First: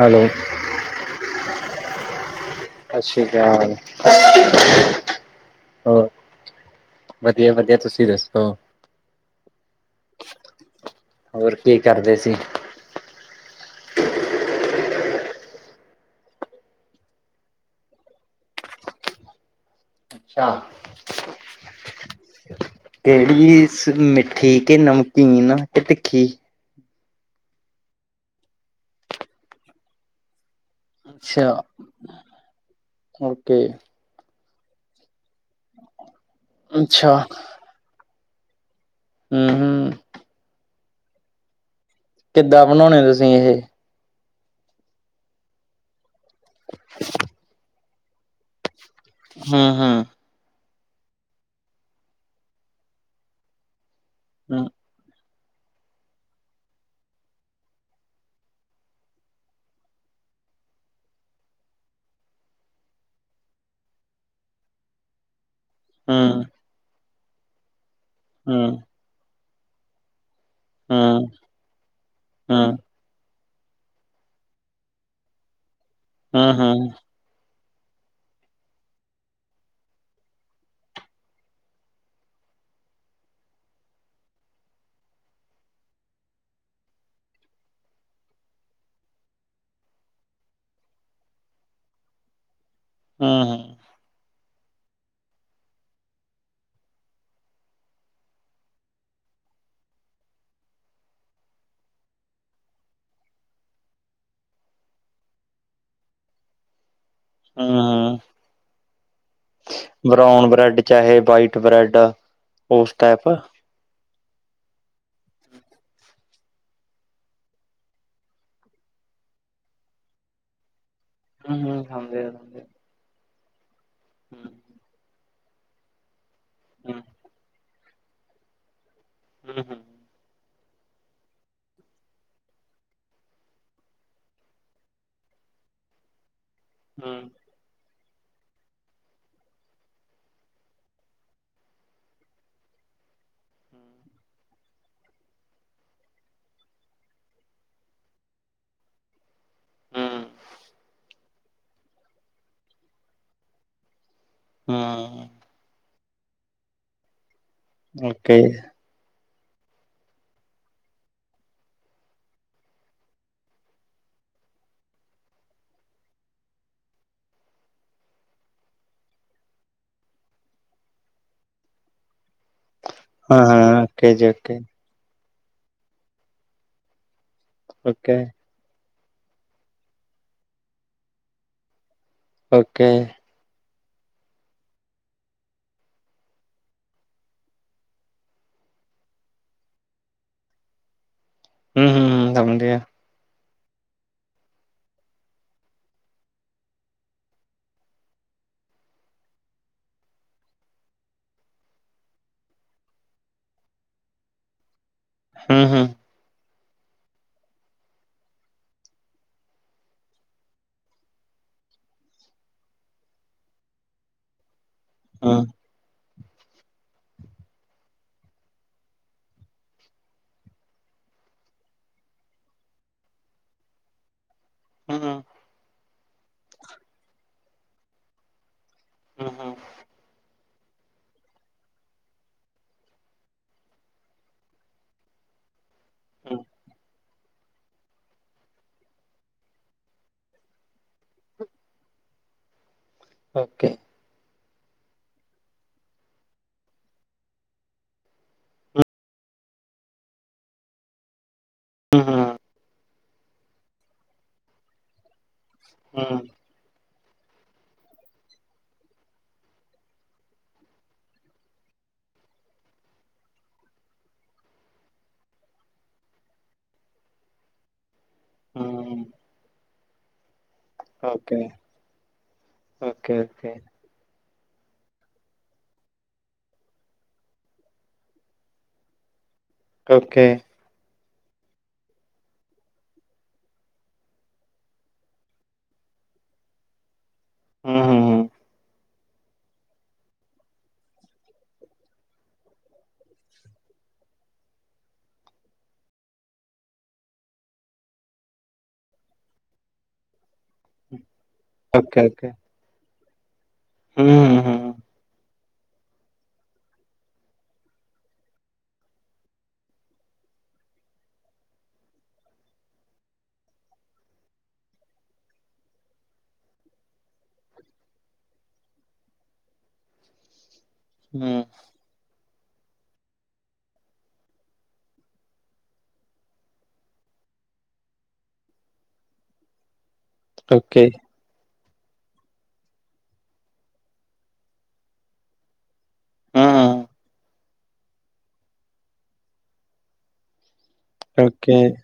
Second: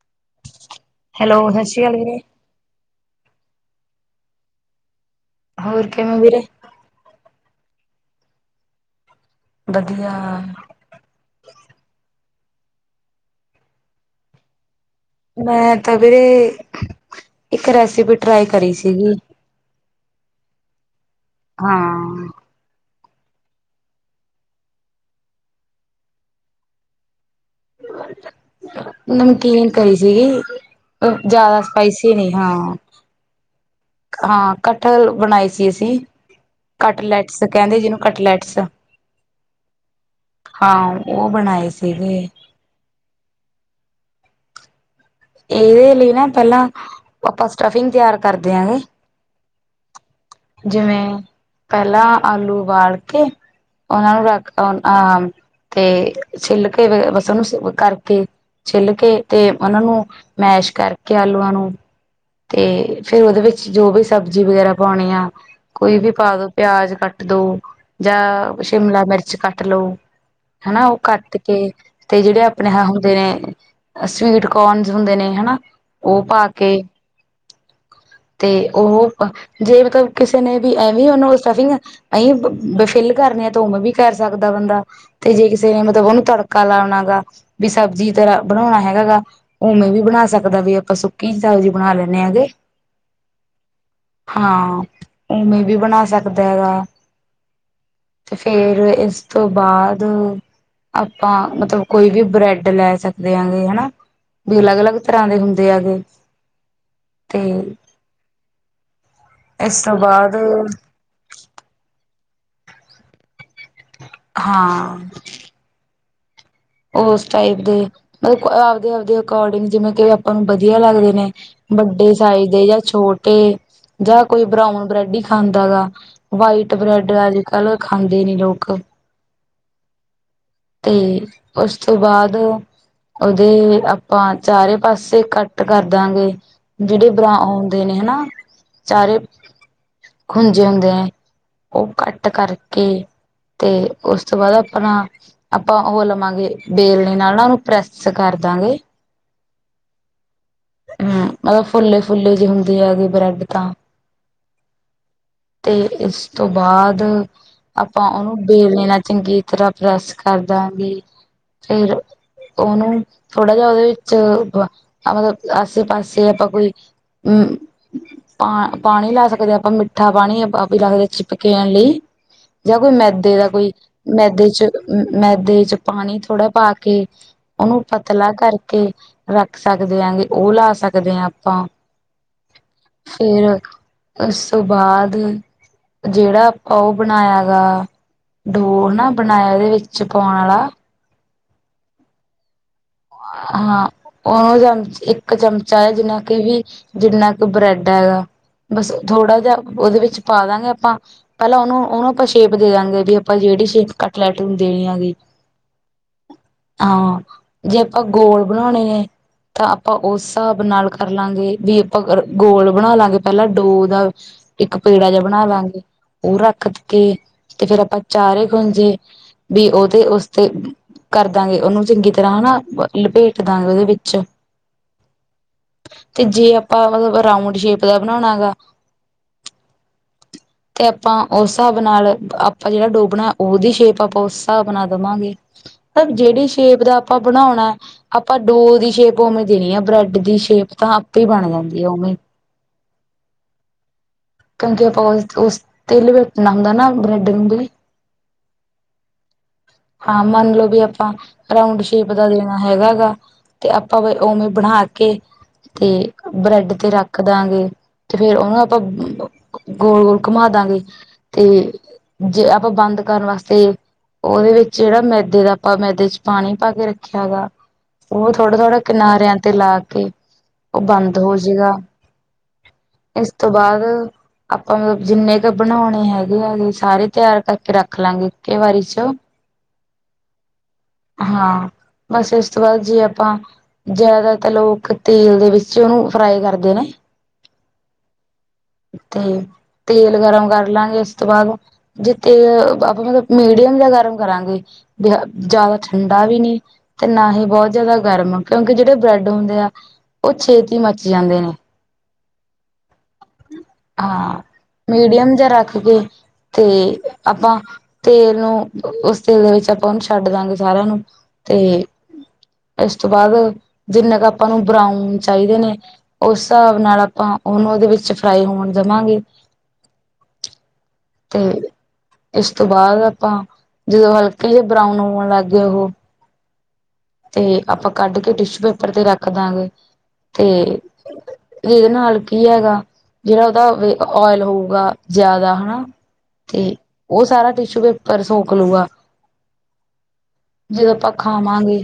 Hello! Hello ਸਤਿ ਸ਼੍ਰੀ ਅਕਾਲ ਵੀਰੇ। ਸਤਿ ਸ਼੍ਰੀ ਅਕਾਲ। ਹੋਰ ਕਿਵੇਂ ਔ ਵੀਰੇ? ਵਧੀਆ-ਵਧੀਆ ਤੁਸੀਂ ਦੱਸੋ? ਵਧੀਆ। ਹੋਰ ਕੀ ਕਰਦੇ ਸੀ? ਮੈਂ ਤਾਂ ਵੀਰੇ, ਇੱਕ ਰੈਸਪੀ ਟਰਾਈ ਕਰੀ ਸੀਗੀ‌। ਅੱਛਾ। ਹਾਂ। ਕੇੜੀ ਮਿੱਠੀ ਕੇ ਨਮਕੀਨ ਕੇ ਤਿੱਖੀ? ਨਮਕੀਨ ਕਰੀ ਸੀਗੀ, ਓ ਅੱਛਾ ਜਾਦਾ ਸਪਾਈਸੀ ਨਈ ਹਾਂ। ਓਕੇ। ਹਾਂ ਕੱਠਲ ਬਣਾਏ ਸੀ ਅਸੀਂ, ਅੱਛਾ ਕੱਟ-ਲੈਟਸ ਕੈਂਦੇ ਜਿਨੂੰ ਕੱਟ-ਲੈਟਸ ਆਂ ਹਾਂ। ਹਾਂ, ਓ ਬਣਾਏ ਸੀਗੇ। ਕਿੱਦਾਂ ਬਣਾਓਣੇ ਤੁਸੀਂ ਏਹੇ? ਏਦੇ ਲਈ ਨਾ ਪੈਲਾਂ ਆਪਾਂ ਸਟਫਿੰਗ ਤਿਆਰ ਕਰਦੇ ਹਾਂਗੇ ਹਾਂ-ਹਾਂ। ਜਿਵੇਂ, ਪੈਲਾਂ ਆਲੂ ਬਾਲ ਕੇ ਓਨਾਂ ਨੂੰ ਰੱਖ ਆ ਤੇ ਛਿੱਲ ਕੇ, ਫੇਰ ਬਸ ਓਨੂੰ ਕਰਕੇ ਛਿੱਲ ਕੇ ਤੇ ਓਨਾਂ ਨੂੰ ਮੈਸ਼ ਕਰਕੇ ਆਲੂਆਂ ਨੂੰ ਤੇ ਫੇਰ ਓਦੇ ਵਿੱਚ ਜੋ ਵੀ ਸਬਜ਼ੀ ਵਗੈਰਾ ਪਾਨੀ ਆ ਕੋਈ ਵੀ ਪਾ ਹਮ ਦੋ, ਪਿਆਜ ਕੱਟ ਦੋ ਜਾਂ ਹਮ ਸ਼ਿਮਲਾ ਮਿਰਚ ਕੱਟ ਲੋ ਹੈਨਾ ਓਹ ਹਮ ਕੱਟ ਕੇ, ਤੇ ਜਿੜੇ ਹਮ ਆਪਣੇ ਹਮ ਹਾਂ ਹੁੰਦੇ ਨੇ ਸਵੀਟ ਕੋਨ ਹੁੰਦੇ ਨੇ ਹੈਨਾ, ਓ ਪਾ ਹਮ ਕੇ ਹਮ ਤੇ ਓਹੋ ਜੇ ਮਤਲਬ ਕਿਸੇ ਨੇ ਵੀ ਐਵੇਂ ਓਨੂੰ ਸਟਫਿੰਗ ਐਈ ਬ ਫਿਲ ਕਰਨੇ ਆ ਤਾਂ ਓਮੇ ਵੀ ਕਰ ਸਕਦਾ ਬੰਦਾ ਤੇ ਜੇ ਕਿਸੇ ਨੇ ਮਤਲਬ ਓਨੂੰ ਤੜਕਾ ਲਾਣਾ ਹੈਗਾ, ਵੀ ਸਬਜ਼ੀ ਤਰਾਂ ਬਣਾਉਣਾ ਹੈਗਾ ਗਾ ਉਵੇਂ ਵੀ ਬਣਾ ਸਕਦਾ ਵੀ ਆਪਾਂ ਸੁੱਕੀ ਸਬਜ਼ੀ ਬਣਾ ਲੈਂਦੇ ਹੈਗੇ ਆਹ-ਹਾਂ। ਹਾਂ, ਉਵੇਂ ਵੀ ਬਣਾ ਸਕਦਾ ਹੈਗਾ ਤੇ ਫੇਰ ਏਸ ਤੋਂ ਬਾਦ ਆਪਾਂ ਮਤਲਬ ਕੋਈ ਵੀ ਬਰੈਡ ਲੈ ਸਕਦੇ ਹਾਂਗੇ ਹਨਾ ਵੀ ਅਲੱਗ-ਲੱਗ ਤਰ੍ਹਾਂ ਦੇ ਹੁੰਦੇ ਹੈਗੇ, ਤੇ ਇਸ ਤੋਂ ਬਾਅਦ ਬਰੋਨ ਬ੍ਰੈਡ ਚਾਹੇ ਵਾਈਟ ਬ੍ਰੈਡ, ਓਸ ਟੈਪ ਹਾਂ। ਓਸ ਟਾਈਪ ਦੇ, ਮਤਲਬ ਆਵਦੇ-ਆਵਦੇ ਅਕੋਰਡਿੰਗ ਜਿਵੇਂ ਕਿ ਆਪਾਂ ਨੂੰ ਵਧੀਆ ਲੱਗਦੇ ਨੇ ਹਮ ਹਮ ਵੱਡੇ ਸਮਝਿਆ ਸਾਈਜ਼ ਸਮਝਿਆ ਦੇ ਜਾਂ ਛੋਟੇ, ਜਾਂ ਕੋਈ ਹਮ ਬਰਾਉਨ ਬ੍ਰੈਡ ਈ ਖਾਂਦਾ ਗਾ ਵਾਈਟ ਬ੍ਰੈਡ ਅੱਜ-ਕੱਲ ਖਾਂਦੇ ਨੀ ਲੋਕ ਹੂੰ-ਹੂੰ। ਤੇ ਓਸ ਤੋਂ ਬਾਦ ਓਦੇ ਆਪਾਂ ਚਾਰੇ ਪਾਸੇ ਕੱਟ ਕਰਦਾਂਗੇ ਜਿ਼ੜੇ ਹਮ ਬਰਾਊਨ ਹੁੰਦੇ ਨੇ ਹਨਾ ਚਾਰੇ, ਖੁੰਜੇ ਹੁੰਦੇ ਓ ਕੱਟ ਕਰਕੇ ਤੇ ਓਸ ਤੋਂ ਬਾਦ ਆਪਣਾ ਆਪਾਂ ਓਹ ਲਵਾਂਗੇ ਬੇਲਣੇ ਨਾਲ ਨਾ ਓਨੂੰ ਪ੍ਰੈਸ ਕਰ ਦਾਂਗੇ ਹੂੰ। ਹਾਂ ਔ ਫੁੱਲੇ- ਫੁੱਲੇ ਜੇ ਹੁੰਦੇ ਐ, ਬਰੈਡ ਤਾਂ ਹਾਂ। ਤੇ ਇਸ ਤੋਂ ਬਾਅਦ ਆਪਾਂ ਉਹਨੂੰ ਵੇਲ ਲੈਣਾ ਚੰਗੀ ਤਰਹ ਪ੍ਰੈਸ ਕਰ ਦਾਂਗੀ ਫਿਰ ਉਹਨੂੰ ਥੋੜਾ ਜਿਹਾ ਉਹਦੇ ਵਿੱਚ, ਮਤਲਬ ਆਸੇ ਪਾਸੇ ਆਪਾਂ ਕੋਈ ਹੂ ਪਾ ਪਾਣੀ ਲੈ ਸਕਦੇ, ਆਪਾਂ ਮਿੱਠਾ ਪਾਣੀ ਲੈ ਸਕਦੇ ਚਿਪਕੇਣ ਲਈ ਜਾਂ ਕੋਈ ਮੈਦੇ ਦਾ ਕੋਈ ਮੈਦੇ ਚ ਮੈਦੇ ਚ ਪਾਣੀ ਥੋੜ੍ਹਾ ਪਾ ਕੇ, ਉਹਨੂੰ ਪਤਲਾ ਕਰਕੇ ਰੱਖ ਸਕਦੇ ਆਂ ਹਾਂ, ਉਹ ਲਾ ਸਕਦੇ ਆਂ ਆਪਾਂ ਓਕੇ। ਫੇਰ ਉਸ ਤੋਂ ਬਾਅਦ, ਜਿਹੜਾ ਆਪਾਂ ਉਹ ਬਣਾਇਆ ਹੈਗਾ ਡੋ ਨਾ ਬਣਾਇਆ, ਉਹਦੇ ਵਿੱਚ ਪਾਉਣ ਵਾਲਾ ਹੂ ਹੂ ਹੂ ਕੰਮ ਦੇ ਐ। ਹਾਂ ਉਹਨੂੰ ਜਾਮ, ਇੱਕ ਚਮਚਾ ਹੈ ਜਿੰਨਾ ਕਿ ਵੀ ਜਿੰਨਾ ਕੁ ਬ੍ਰੈਡ ਹੈਗਾ। ਬਸ, ਥੋੜ੍ਹਾ ਜਿਹਾ ਉਹਦੇ ਵਿੱਚ ਪਾ ਦਾਂਗੇ ਆਪਾਂ ਪਹਿਲਾਂ, ਉਹਨੂੰ-ਉਹਨੂੰ ਆਪਾਂ ਸ਼ੇਪ ਦੇ ਦਾਂਗੇ ਵੀ ਆਪਾਂ, ਜਿਹੜੀ ਸ਼ੇਪ ਕੱਟਲੈਟ ਨੂੰ ਦੇਣੀ ਹੈਗੀ। ਹਾਂ ਹਾਂ ਹਾਂ, ਜੇ ਆਪਾਂ ਗੋਲ ਬਣਾਉਣੇ ਹੈ। ਤਾਂ ਆਪਾਂ ਉਸ ਹਿਸਾਬ ਨਾਲ ਕਰ ਲਾਂਗੇ, ਵੀ ਆਪਾਂ ਗੋਲ ਬਣਾ ਲਾਂਗੇ ਪਹਿਲਾਂ ਡੋ ਦਾ ਇੱਕ ਪੇੜਾ ਜਿਹਾ ਬਣਾ ਲਾਂਗੇ। ਉਹ ਰੱਖ ਕੇ ਤੇ ਫੇਰ ਆਪਾਂ ਚਾਰੇ ਖੁੰਜੇ ਵੀ ਉਹ ਤੇ ਉਸ ਤੇ ਕਰਦਾਂਗੇ। ਉਹਨੂੰ ਚੰਗੀ ਤ ਤਰ੍ਹਾਂਹ ਨਾ ਲਪੇਟ ਦਾਂਗੇ ਉਹਦੇ ਵਿੱਚ ਹੂ ਹੂ ਤੇ ਜੇ ਆਪਾਂ ਮਤਲਬ ਰਾਊਂਡ ਸ਼ੇਪ ਦਾ ਬਣਾਉਣਾ ਹੈਗਾ। ਹੂ ਹੂ [unintelligible] [inaudible] ਤੇ ਆਪਾਂ ਉਸ ਹਿਸਾਬ ਨਾਲ, ਆਪਾਂ ਜਿਹੜਾ ਡੋ ਬਣਾਇਆ ਉਹਦੀ ਸ਼ੇਪ ਆਪਾਂ ਉਸ ਹਿਸਾਬ ਨਾਲ ਦੇਵਾਂਗੇ ਪਰ ਜਿਹੜੀ ਸ਼ੇਪ ਦਾ ਆਪਾਂ ਬਣਾਉਣਾ ਆਪਾਂ ਡੋ ਦੀ ਸ਼ੇਪ ਉਵੇਂ ਦੇਣੀ ਆ, ਬ੍ਰੈਡ ਦੀ ਸ਼ੇਪ ਤਾਂ ਆਪੇ ਬਣ ਜਾਂਦੀ ਹੈ ਉਵੇਂ ਓਕੇ ਕਿਉਂਕਿ ਆਪਾਂ ਉਸ ਉਸ ਤਿਲ ਵੈਟਣਾ ਹੁੰਦਾ ਨਾ ਬ੍ਰੈਡ ਨੂੰ ਵੀ ਹਾਂ ਮੰਨ ਲਓ ਵੀ ਆਪਾਂ ਰਾਊਂਡ ਸ਼ੇਪ ਦਾ ਦੇ ਹੈਗਾ ਹੈਗਾ, ਤੇ ਆਪਾਂ ਫੇਰ ਉਵੇਂ ਬਣਾ ਕੇ ਤੇ ਬ੍ਰੈਡ ਤੇ ਰੱਖ ਰੱਖ ਦਾਂਗੇ ਤੇ ਫੇਰ ਉਹਨੂੰ ਆਪਾਂ ਗੋਲ ਗੋਲ ਘੁਮਾ ਦਾਂਗੇ ਤੇ ਜੇ ਆਪਾਂ ਬੰਦ ਕਰਣ ਵਾਸਤੇ ਉਹਦੇ ਵਿੱਚ ਜਿਹੜਾ ਮੈਦੇ ਦਾ, ਆਪਾਂ ਮੈਦੇ ਚ ਪਾਣੀ ਪਾ ਕੇ ਰੱਖਿਆ ਹੈਗਾ ਉਹ ਥੋੜਾ -ਥੋੜ੍ਹਾ ਕਿਨਾਰਿਆਂ ਤੇ ਲਾ ਕੇ ਉਹ ਬੰਦ ਹੋ ਜਏਗਾ ਇਸ ਤੋਂ ਬਾਅਦ ਆਪਾਂ ਮਤਲਬ ਜਿੰਨੇ ਕੁ ਬਣਾਉਣੇ ਹੈਗੇ ਹੈਗੇ ਸਾਰੇ ਤਿਆਰ ਕਰਕੇ ਰੱਖ ਲਾਂਗੇ ਇੱਕ ਵਾਰੀ ਚ ਹੈਲੋ ਉਕੇ ਹਾਂ ਬਸ ਇਸ ਤੋਂ ਬਾਅਦ ਜੇ ਆਪਾਂ ਜਾਦਾਤਰ ਲੋਕ ਤੇਲ ਦੇ ਵਿੱਚ ਓਨੂੰ ਫਰਾਈ ਕਰਦੇ ਨੇ। ਹੂੰ-ਹੂੰ-ਹੂੰ। ਤੇ ਤੇਲ ਗਰਮ ਕਰ ਲਾਂਗੇ, ਉਸ ਤੋਂ ਬਾਦ ਜੇ ਤੇਲ ਆਪਾਂ ਮਤਲਬ ਜਾ ਗਰਮ ਕਰਾਂਗੇ, ਜਾਦਾ ਠੰਡਾ ਵੀ ਨੀ ਤੇ ਨਾ ਹੀ ਬੋਤ ਜਾਦਾ ਗਰਮ, ਕਿਉਂਕਿ ਜੇੜੇ ਬ੍ਰੈਡ ਹੁੰਦੇ ਆ, ਓ ਛੇਤੀ ਮੱਚ ਜਾਂਦੇ ਨੇ। ਓਕੇ-ਓਕੇ। ਹਾਂ, ਮੀਡੀਅਮ ਜਾ ਰੱਖ ਕੇ। ਤੇ ਆਪਾਂ ਤੇਲ ਨੂੰ, ਓਸ ਤੇਲ ਦੇ ਵਿੱਚ ਆਪਾਂ ਓਨੂੰ ਛੱਡ ਦਾਂਗੇ ਸਾਰੇਆਂ ਨੂੰ। ਤੇ ਏਸ ਤੋਂ ਬਾਦ ਜਿੰਨੇ ਕੁ ਆਪਾਂ ਨੂੰ ਬਰਾਊਨ ਚਾਈਦੇ ਨੇ ਓਸ ਹਸਾਬ ਨਾਲ ਆਪਾਂ ਓਨੂੰ ਓਦੇ ਵਿੱਚ ਫਰਾਈ ਹੋਣ ਦਵਾਂਗੇ ਤੇ ਏਸ ਤੋਂ ਬਾਦ ਆਪਾਂ ਜਦੋਂ ਹਲਕੇ ਜੇ ਬਰਾਊਨ ਹੋਣ ਲੱਗ ਗਏ ਓਹ ਤੇ ਆਪਾਂ ਕੱਢ ਕੇ ਟਿਸ਼ੂ ਪੇਪਰ ਤੇ ਰੱਖ ਦਾਂਗੇ ਤੇ ਏਦੇ ਨਾਲ ਕੀ ਹੈਗਾ, ਜੇੜਾ ਓਦਾ ਓਇਲ ਹੋਊਗਾ ਜਾਦਾ ਹਨਾ ਤੇ ਓ ਸਾਰਾ ਟਿਸ਼ੂ ਪੇਪਰ ਸੌਖ ਲੂਗਾ। ਜਦੋਂ ਆਪਾਂ ਖਾਵਾਂਗੇ,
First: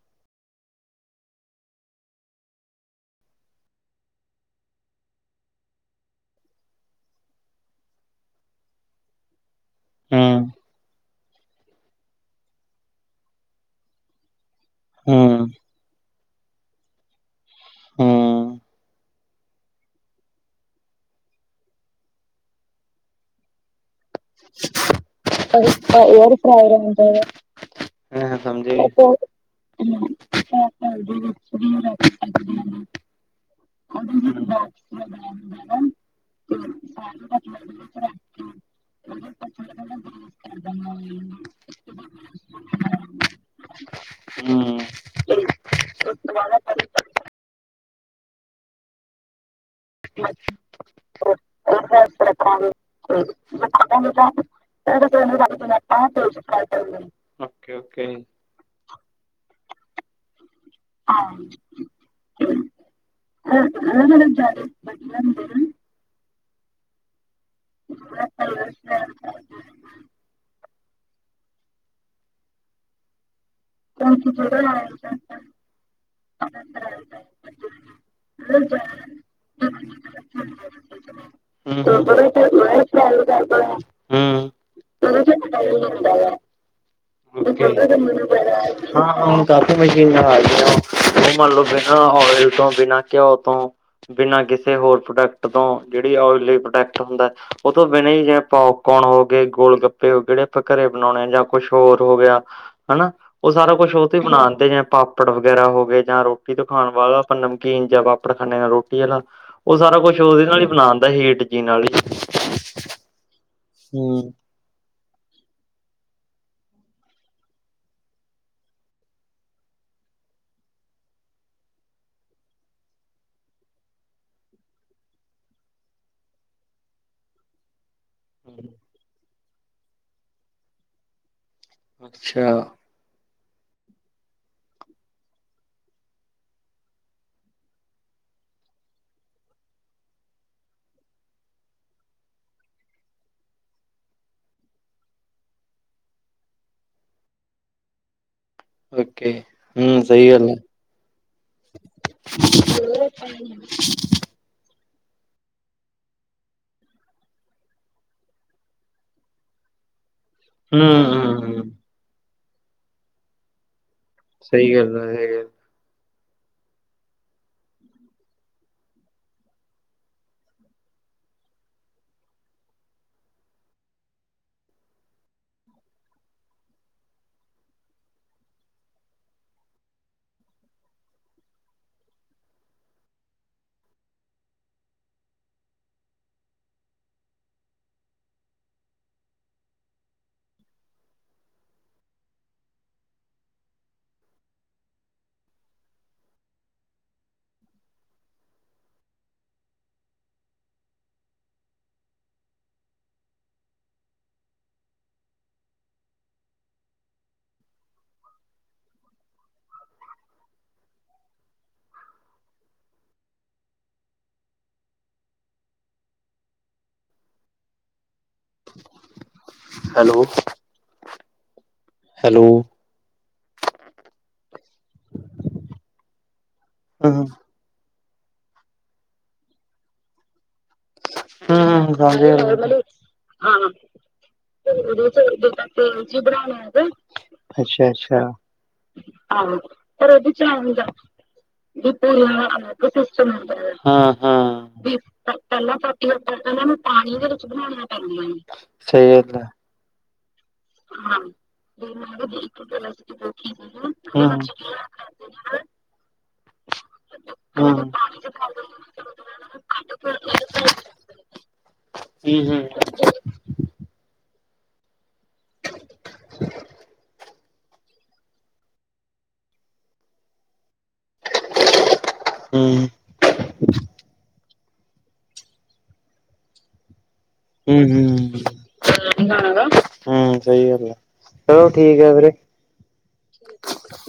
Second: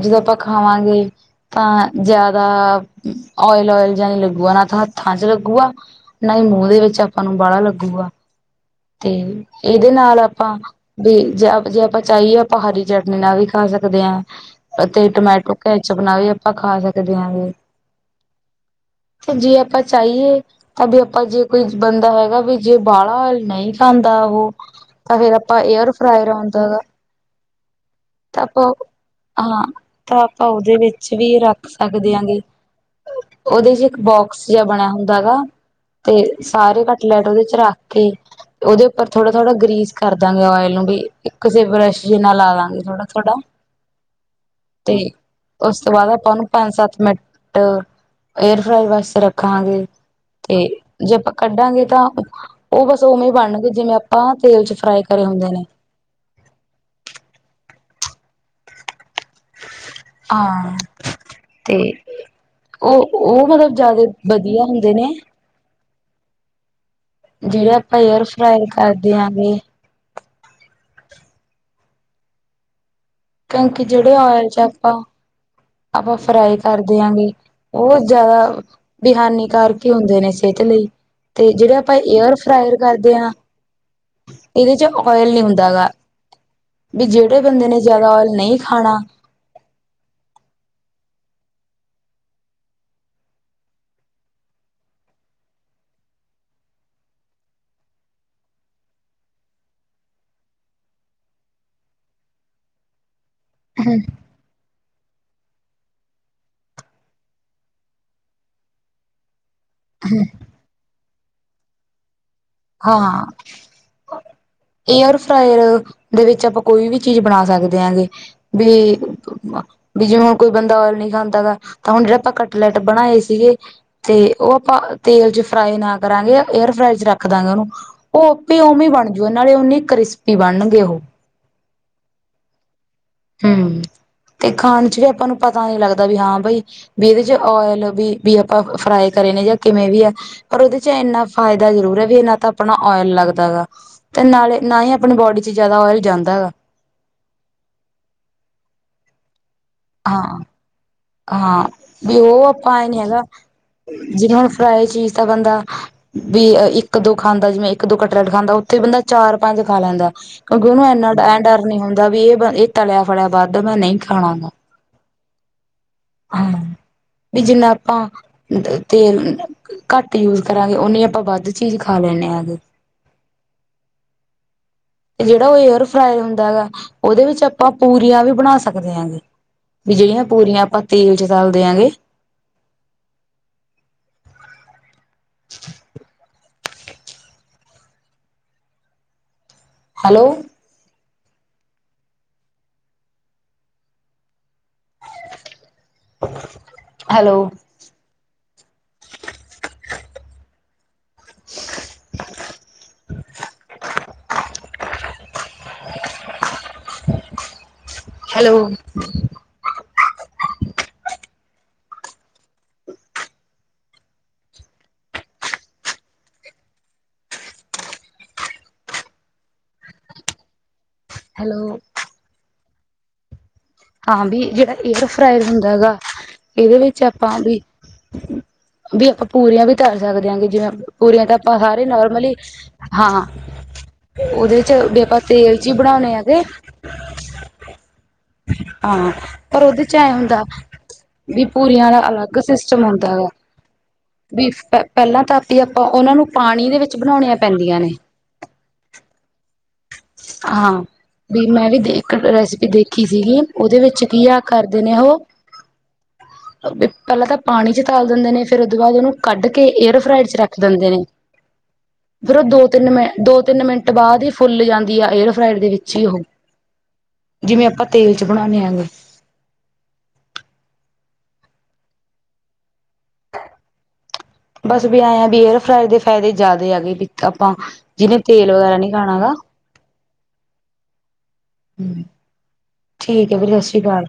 ਜਦੋਂ ਆਪਾਂ ਖਾਵਾਂਗੇ ਤਾਂ ਜਾਦਾ ਓਇਲ-ਓਇਲ ਜਾਂ ਨਈਂ ਲਗੂ ਲੱਗੂਗਾ ਨਾ ਤਾਂ ਹੱਥਾਂ ਚ ਲੱਗੂਗਾ- ਨਾ ਹੀ ਮੂੰਹ ਦੇ ਵਿੱਚ ਆਪਾਂ ਨੂੰ ਬਾਲਾ ਲੱਗੂਗਾ, ਤੇ ਇਹਦੇ ਨਾਲ ਆਪਾਂ ਵੀ ਜੇ ਜੇ ਆਪਾਂ ਚਾਈਏ ਆਪਾਂ ਹਰੀ ਚਟਨੀ ਨਾਲ ਵੀ ਖਾ ਸਕਦੇ ਆਂ, ਤੇ ਟਮੈਟੋ ਪੈਚ ਬਣਾ ਕੇ ਵੀ ਆਪਾ ਖਾ ਸਕਦੇ ਆਂ ਵੀ। ਹੂੰ। ਤੇ ਜੇ ਆਪਾਂ ਚਾਈਏ ਤਾਂ ਵੀ ਆਪਾਂ ਜੇ ਕੋਈ ਬੰਦਾ ਹੈਗਾ ਵੀ ਜੇ ਬਾਹਲਾ ਨਈਂ ਖਾਂਦਾ ਓਹ ਤਾਂ ਫੇਰ ਆਪਾਂ ਏਅਰ ਫਰਾਇਰ ਆਉਂਦਾ। ਹੈਂ, ਤਾਂ ਆਪਾਂ ਸਮਝੇ? ਹਾਂ ਤਾਂ ਆਪਾਂ ਉਹਦੇ ਵਿੱਚ ਵੀ [unintelligible] ਓਦੇ ਚ ਇਕ ਬੋਕਸ ਜੇਆ ਬਣਿਆ ਹੁੰਦਾ ਹੈਗਾ, ਤੇ ਸਾਰੇ ਕੱਟਲੈਟ ਓਦੇ ਚ ਰੱਖ ਤੇ ਓਦੇ ਪਰ ਥੋੜਾ-ਥੋੜਾ ਗਰੀਸ ਕਰ ਦਾਂਗੇ ਓਇਲ ਨੂੰ ਵੀ ਇੱਕ ਜੇ ਕਿਸੇ ਬਰੱਸ਼ ਨਾਲ ਲਾ ਲਾਂਗੇ ਥੋੜਾ-ਥੋੜਾ। ਹੂੰ। ਤੇ ਓਸ ਤੋਂ ਬਾਦ ਆਪਾਂ ਓਨੂੰ ਪੰਜ-ਸੱਤ ਮਿੰਟ ਏਅਰ ਫਰਾਇਰ ਵਾਸਤੇ ਰੱਖਾਂਗੇ ਤੇ ਜੇ ਆਪਾਂ ਕੱਢਾਂਗੇ ਤਾਂ ਉਹ ਬਸ ਓਵੇਂ ਬਣਗੇ, ਜਿਵੇਂ ਆਪਾਂ ਤੇਲ ਚ ਫਰਾਈ ਕਰੇ ਹੁੰਦੇ ਨੇ। ਓਕੇ-ਓਕੇ। ਆਂ। [unintelligible] ਓ-ਓ ਫੇਰ ਓ ਜਾਦਾ ਵਧੀਆ ਹੁੰਦੇ ਨੇ। ਜੇੜੇ ਆਪਾਂ ਏਅਰ ਫਰਾਈਰ ਕਰਦੇ ਆਂਗੇ। ਕਿਉਂਕਿ ਜੇੜੇ ਓਇਲ ਚ ਆਪਾਂ ਆਪਾਂ ਫਰਾਈ ਕਰਦੇਆਂਗੇ, ਓ ਜਾਦਾ ਹੂੰ ਬੇਈ ਹਾਨੀਕਾਰਕ ਹੀ ਹੁੰਦੇ ਨੇ ਸੇਤ ਲਈ। ਤੇ ਜੇੜੇ ਆਪਾਂ ਹੂੰ ਏਅਰ ਫਰਾਾਇਰ ਕਰਦੇ ਆਂ ਏਦੇ ਚ ਓਇਲ ਨਈਂ ਹੁੰਦਾ ਹੈਗਾ ਹੂੰ ਵੀ ਜੇੜੇ ਓਕੇ ਬੰਦੇ ਨੇ ਜਾਦਾ ਓਇਲ ਨਈਂ ਖਾਣਾ ਹਾਂ ਹੁਣ ਕਾਫੀ ਮਸ਼ੀਨਾਂ ਆ ਗਈਆਂ, ਹੋਨ ਮੰਨ ਲਓ ਬਿਨਾਂ ਓਇਲ ਤੋਂ, ਬਿਨਾਂ ਘਿਓ ਤੋਂ ਬਿਨਾਂ ਕਿਸੇ ਹੋਰ ਪ੍ਰੋਡਕਟ ਤੋਂ ਜੇੜੀ ਓਇਲੀ ਪ੍ਰੋਡਕਟ ਹੁੰਦਾ, ਓ ਤੋਂ ਬਿਨਾ ਹੀ ਕੌਰਨ ਹੋ ਗਏ, ਗੋਲ ਗੱਪੇ ਹੋ ਗਏ, ਜੇੜੇ ਆਪਾਂ ਘਰੇ ਬਣਾਉਣੇ ਆ ਜਾਂ ਕੁਛ ਚੋਰ ਹੋ ਗਿਆ ਹਨਾ, ਓ ਸਾਰਾ ਕੁਛ ਓਤੇ ਈ ਬਨਾਨ ਤੇਂ ਜਾਂ ਪਾਪ ਪਾਪੜ ਵਗੈਰਾ ਹੋ ਗਏ ਜਾਂ ਰੋਟੀ ਤੋਂ ਖਾਣ ਵਾਲਾ ਆਪਾਂ ਨਮਕੀਨ ਜਾਂ ਪਾਪੜ ਖਾਨੇ ਆਂ, ਰੋਟੀ ਵਾਲਾ। ਉਹ ਸਾਰਾ ਕੁਛ ਉਹਦੇ ਨਾਲ ਹੀ ਬਣਾਦਾ ਹੇਠ ਜੀ ਨਾਲ ਈ ਹਾਂ ਹਮ ਏਅਰ ਫ੍ਰਾਇਰ ਦੇ ਵਿੱਚ ਆਪਾਂ ਕੋਈ ਵੀ ਚੀਜ਼ ਬਣਾ ਸਕਦੇ ਆ ਗੇ ਵੀ ਵੀ ਜਿਵੇਂ ਹੁਣ ਕੋਈ ਬੰਦਾ ਓਇਲ ਨਹੀਂ ਖਾਂਦਾ ਗਾ ਤਾਂ ਹੁਣ ਜਿਹੜੇ ਆਪਾਂ ਕੱਟ ਲੈਟ ਬਣਾਏ ਸੀਗੇ ਤੇ ਉਹ ਆਪਾਂ ਤੇਲ ਚ ਫਰਾਈ ਨਾ ਕਰਾਂਗੇ, ਏਅਰ ਫਰਾਈ ਰੱਖਦਾਂਗੇ ਉਹਨੂੰ, ਉਹ ਆਪੇ ਉਵੇਂ ਬਣ ਜੂ ਨਾਲੇ ਓਨੀ ਕ੍ਰਿਸਪੀ ਬਣਨਗੇ ਉਹ ਅੱਛਾ ਹਮ, ਤੇ ਖਾਣ ਚ ਵੀ ਆਪਾਂ ਨੂੰ ਪਤਾ ਨੀ ਲੱਗਦਾ ਵੀ ਹਾਂ ਬਾਈ ਵੀ ਇਹਦੇ ਚ ਓਇਲ ਵੀ ਵੀ ਆਪਾਂ ਫਰਾਈ ਕਰੇ ਨੇ ਜਾਂ ਕਿਵੇਂ ਵੀ ਐ। ਪਰ ਉਹਦੇ ਚ ਇੰਨਾ ਫ਼ਾਇਦਾ ਜ਼ਰੂਰ ਐ। ਵੀ ਨਾ ਤਾਂ ਆਪਣਾ ਓਇਲ ਲੱਗਦਾ ਐਗਾ ਤੇ ਨਾਲੇ ਨਾ ਈ ਆਪਣੀ ਬੋਡੀ ਚ ਜ਼ਿਆਦਾ ਓਇਲ ਜਾਂਦਾ ਹੈਗਾ। ਓਕੇ ਹਮ ਸਹੀ ਹਾਂ ਗੱਲ ਐ। ਹਾਂ ਵੀ ਉਹ ਆਪਾਂ ਐ ਨੀ ਹੈਗਾ, ਜਿਵੇਂ ਹੁਣ ਫਰਾਈ ਚੀਜ਼ ਦਾ ਬੰਦਾ ਵੀ ਇੱਕ ਦੋ ਖਾਂਦਾ ਜਿਵੇਂ ਇੱਕ ਦੋ ਕਟਰੇਟ ਖਾਂਦਾ, ਉੱਥੇ ਬੰਦਾ ਚਾਰ- ਪੰਜ ਖਾ ਲੈਂਦਾ। ਕਿਉਂਕਿ ਹੂੰ, ਉਹਨੂੰ ਇੰਨਾ ਹੂੰ ਡ ਹੂੰ ਡਰ ਨੀ ਹੁੰਦਾ ਵੀ ਇਹ ਇਹ ਤਲਿਆ ਫਲਿਆ ਵੱਧ ਮੈਂ ਨਹੀਂ ਖਾਣਾ। ਗਾ ਸਹੀ ਗੱਲ ਏਹ ਹੈਗਾ ਹਾਂ, ਬੀ ਜਿਨਾ ਆਪਾਂ ਤੇਲ ਘੱਟ ਯੂਜ ਕਰਾਂਗੇ, ਉਹਨੇ ਆਪਾਂ ਵੱਧ ਚੀਜ਼ ਖਾ ਲੈਂਦੇ ਹੈਗੇ। ਤੇ ਜਿਹੜਾ ਉਹ ਏਅਰ ਫਰਾਈ ਹੁੰਦਾ ਹੈਗਾ, ਉਹਦੇ ਵਿੱਚ ਆਪਾਂ ਪੂਰੀਆਂ ਵੀ ਬਣਾ ਸਕਦੇ ਹਗੇ। ਵੀ ਜਿਹੜੀਆਂ ਪੂਰੀਆਂ ਆਪਾਂ ਤੇਲ ਚ ਤਲ ਦਿਆਂਗੇ hello hello [inaudible] hello hello hello hello ਹਾਂ ਵੀ ਜਿਹੜਾ ਏਅਰ ਫਰਾਾਇਰ ਹੁੰਦਾ ਹੈਗਾ, ਇਹਦੇ ਵਿੱਚ ਹੂੰ, ਆਪਾਂ ਵੀ ਵੀ ਆਪਾਂ ਪੂਰੀਆਂ ਵੀ ਤਲ ਸਕਦੇ ਹਾਂਗੇ ਜਿਵੇਂ ਪੂਰੀਆਂ ਤਾਂ ਆਪਾਂ ਸਾਰੇ ਹੂੰ ਸਮਝ ਨੋਰਮਲੀ ਗਿਆ। ਹਾਂ ਉਹਦੇ ਚ ਆਪਾਂ ਤੇਲ ਚ ਈ ਬਣਾਉਣੇ ਜੀ ਆ ਗੇਂ। ਬਣਾਉਣਾ ਹੈਗਾ। ਅੱਛਾ ਅੱਛਾ, ਹਾਂ ਉਹਦੇ ਚ ਪਰ ਐ ਓਦੇ ਚ ਹੁੰਦਾ ਆਣ ਦਾ ਵੀ ਪੂਰੀਆਂ ਦਾ ਰਿਪੂ ਅਲੱਗ ਰਾਣਾ ਅਲਗ ਹੁੰਦਾ ਗਾ। ਸਿਸਟਮ ਐ [unintelligible] ਵੀ ਪਹਿਲਾਂ ਤਾਂ ਵੀ ਪੈਲਾਂ ਆਪਾਂ ਤਾਂ ਉਹਨਾਂ ਐਨਾ ਨੂੰ ਪਾਣੀ ਦੇ ਬਣਾਉਣੀਆਂ ਵਿੱਚ ਪੈਂਦੀਆਂ ਬਣੋਣੀਆਂ ਨੇ ਪੈੰਦੀਆਂ ਏ। ਹਾਂ। ਬੀ ਮੈਂ ਵੀ ਦੇ ਤੇ ਇੱਕ ਇੱਕ ਮੈਂ ਵੀ ਰੈਸਿਪੀ ਦੇਖੀ ਰੈਸਪੀ ਸੀਗੀ, ਸੀ ਓਹਦੇ ਉਹਦੇ ਵਿੱਚ ਪੀ ਆ ਕੀ ਕਰਦੇ ਨੇ ਓਹ। ਨੇ ਨਾ ਪੈਲਾਂ ਤਾਂ ਇਹਨਾਂ ਪਾਣੀ ਚ ਨੂੰ ਤਲ ਚ ਦਿੰਦੇ ਨੇ ਪਾ ਫੇਰ ਓਦ ਫਿਰ ਓਹਨੂੰ ਉਹਦੇ ਕੱਢ ਨਾਲ ਇਹਨਾਂ ਨੂੰ ਕੇ ਏਅਰ- ਫਰਾਈਡ ਚ ਰੱਖ ਕੱਢ ਦਿੰਦੇ ਨੇ। ਫੇਰ ਕੇ ਓਹ ਹੂੰ, ਦੋ-ਤਿੰਨ ਮਿੰ ਦੋ-ਤਿੰਨ ਮਿੰਟ ਬਾਦ ਈ ਫੁੱਲ ਜਾਂਦੀ ਆ ਏਅਰ -ਫਰਾਈਡ ਦੇ ਵਿੱਚ ਹੀ ਓਹ। ਜਿਵੇਂ ਆਪਾਂ ਤੇਲ ਚ ਬਣਾਣੇ ਹੇਗੇ। ਹੂੰ। ਬਸ ਵੀ ਐਏ ਆ ਬੀ ਏਅਰ- ਫਰਾਈ ਦੇ ਫੈਦੇ ਜਾਦੇ ਆਗਏ, ਬੀ ਆਪਾਂ ਹੂੰ, ਜਿਨੇ ਹੂੰ। ਤੇਲ ਵਗੈਰਾ ਨੀ ਖਾਣਾ ਹੈਗਾ ਗਾਣਾ ਗਾ। ਹੂੰ, ਸਹੀ ਗੱਲ ਐ, ਚਲੋ ਠੀਕ ਆ ਵੀਰੇ। ਠੀਕ ਹੈ ਵੀਰੇ, ਸਤ ਸ੍ਰੀ਼ ਕਾਲ।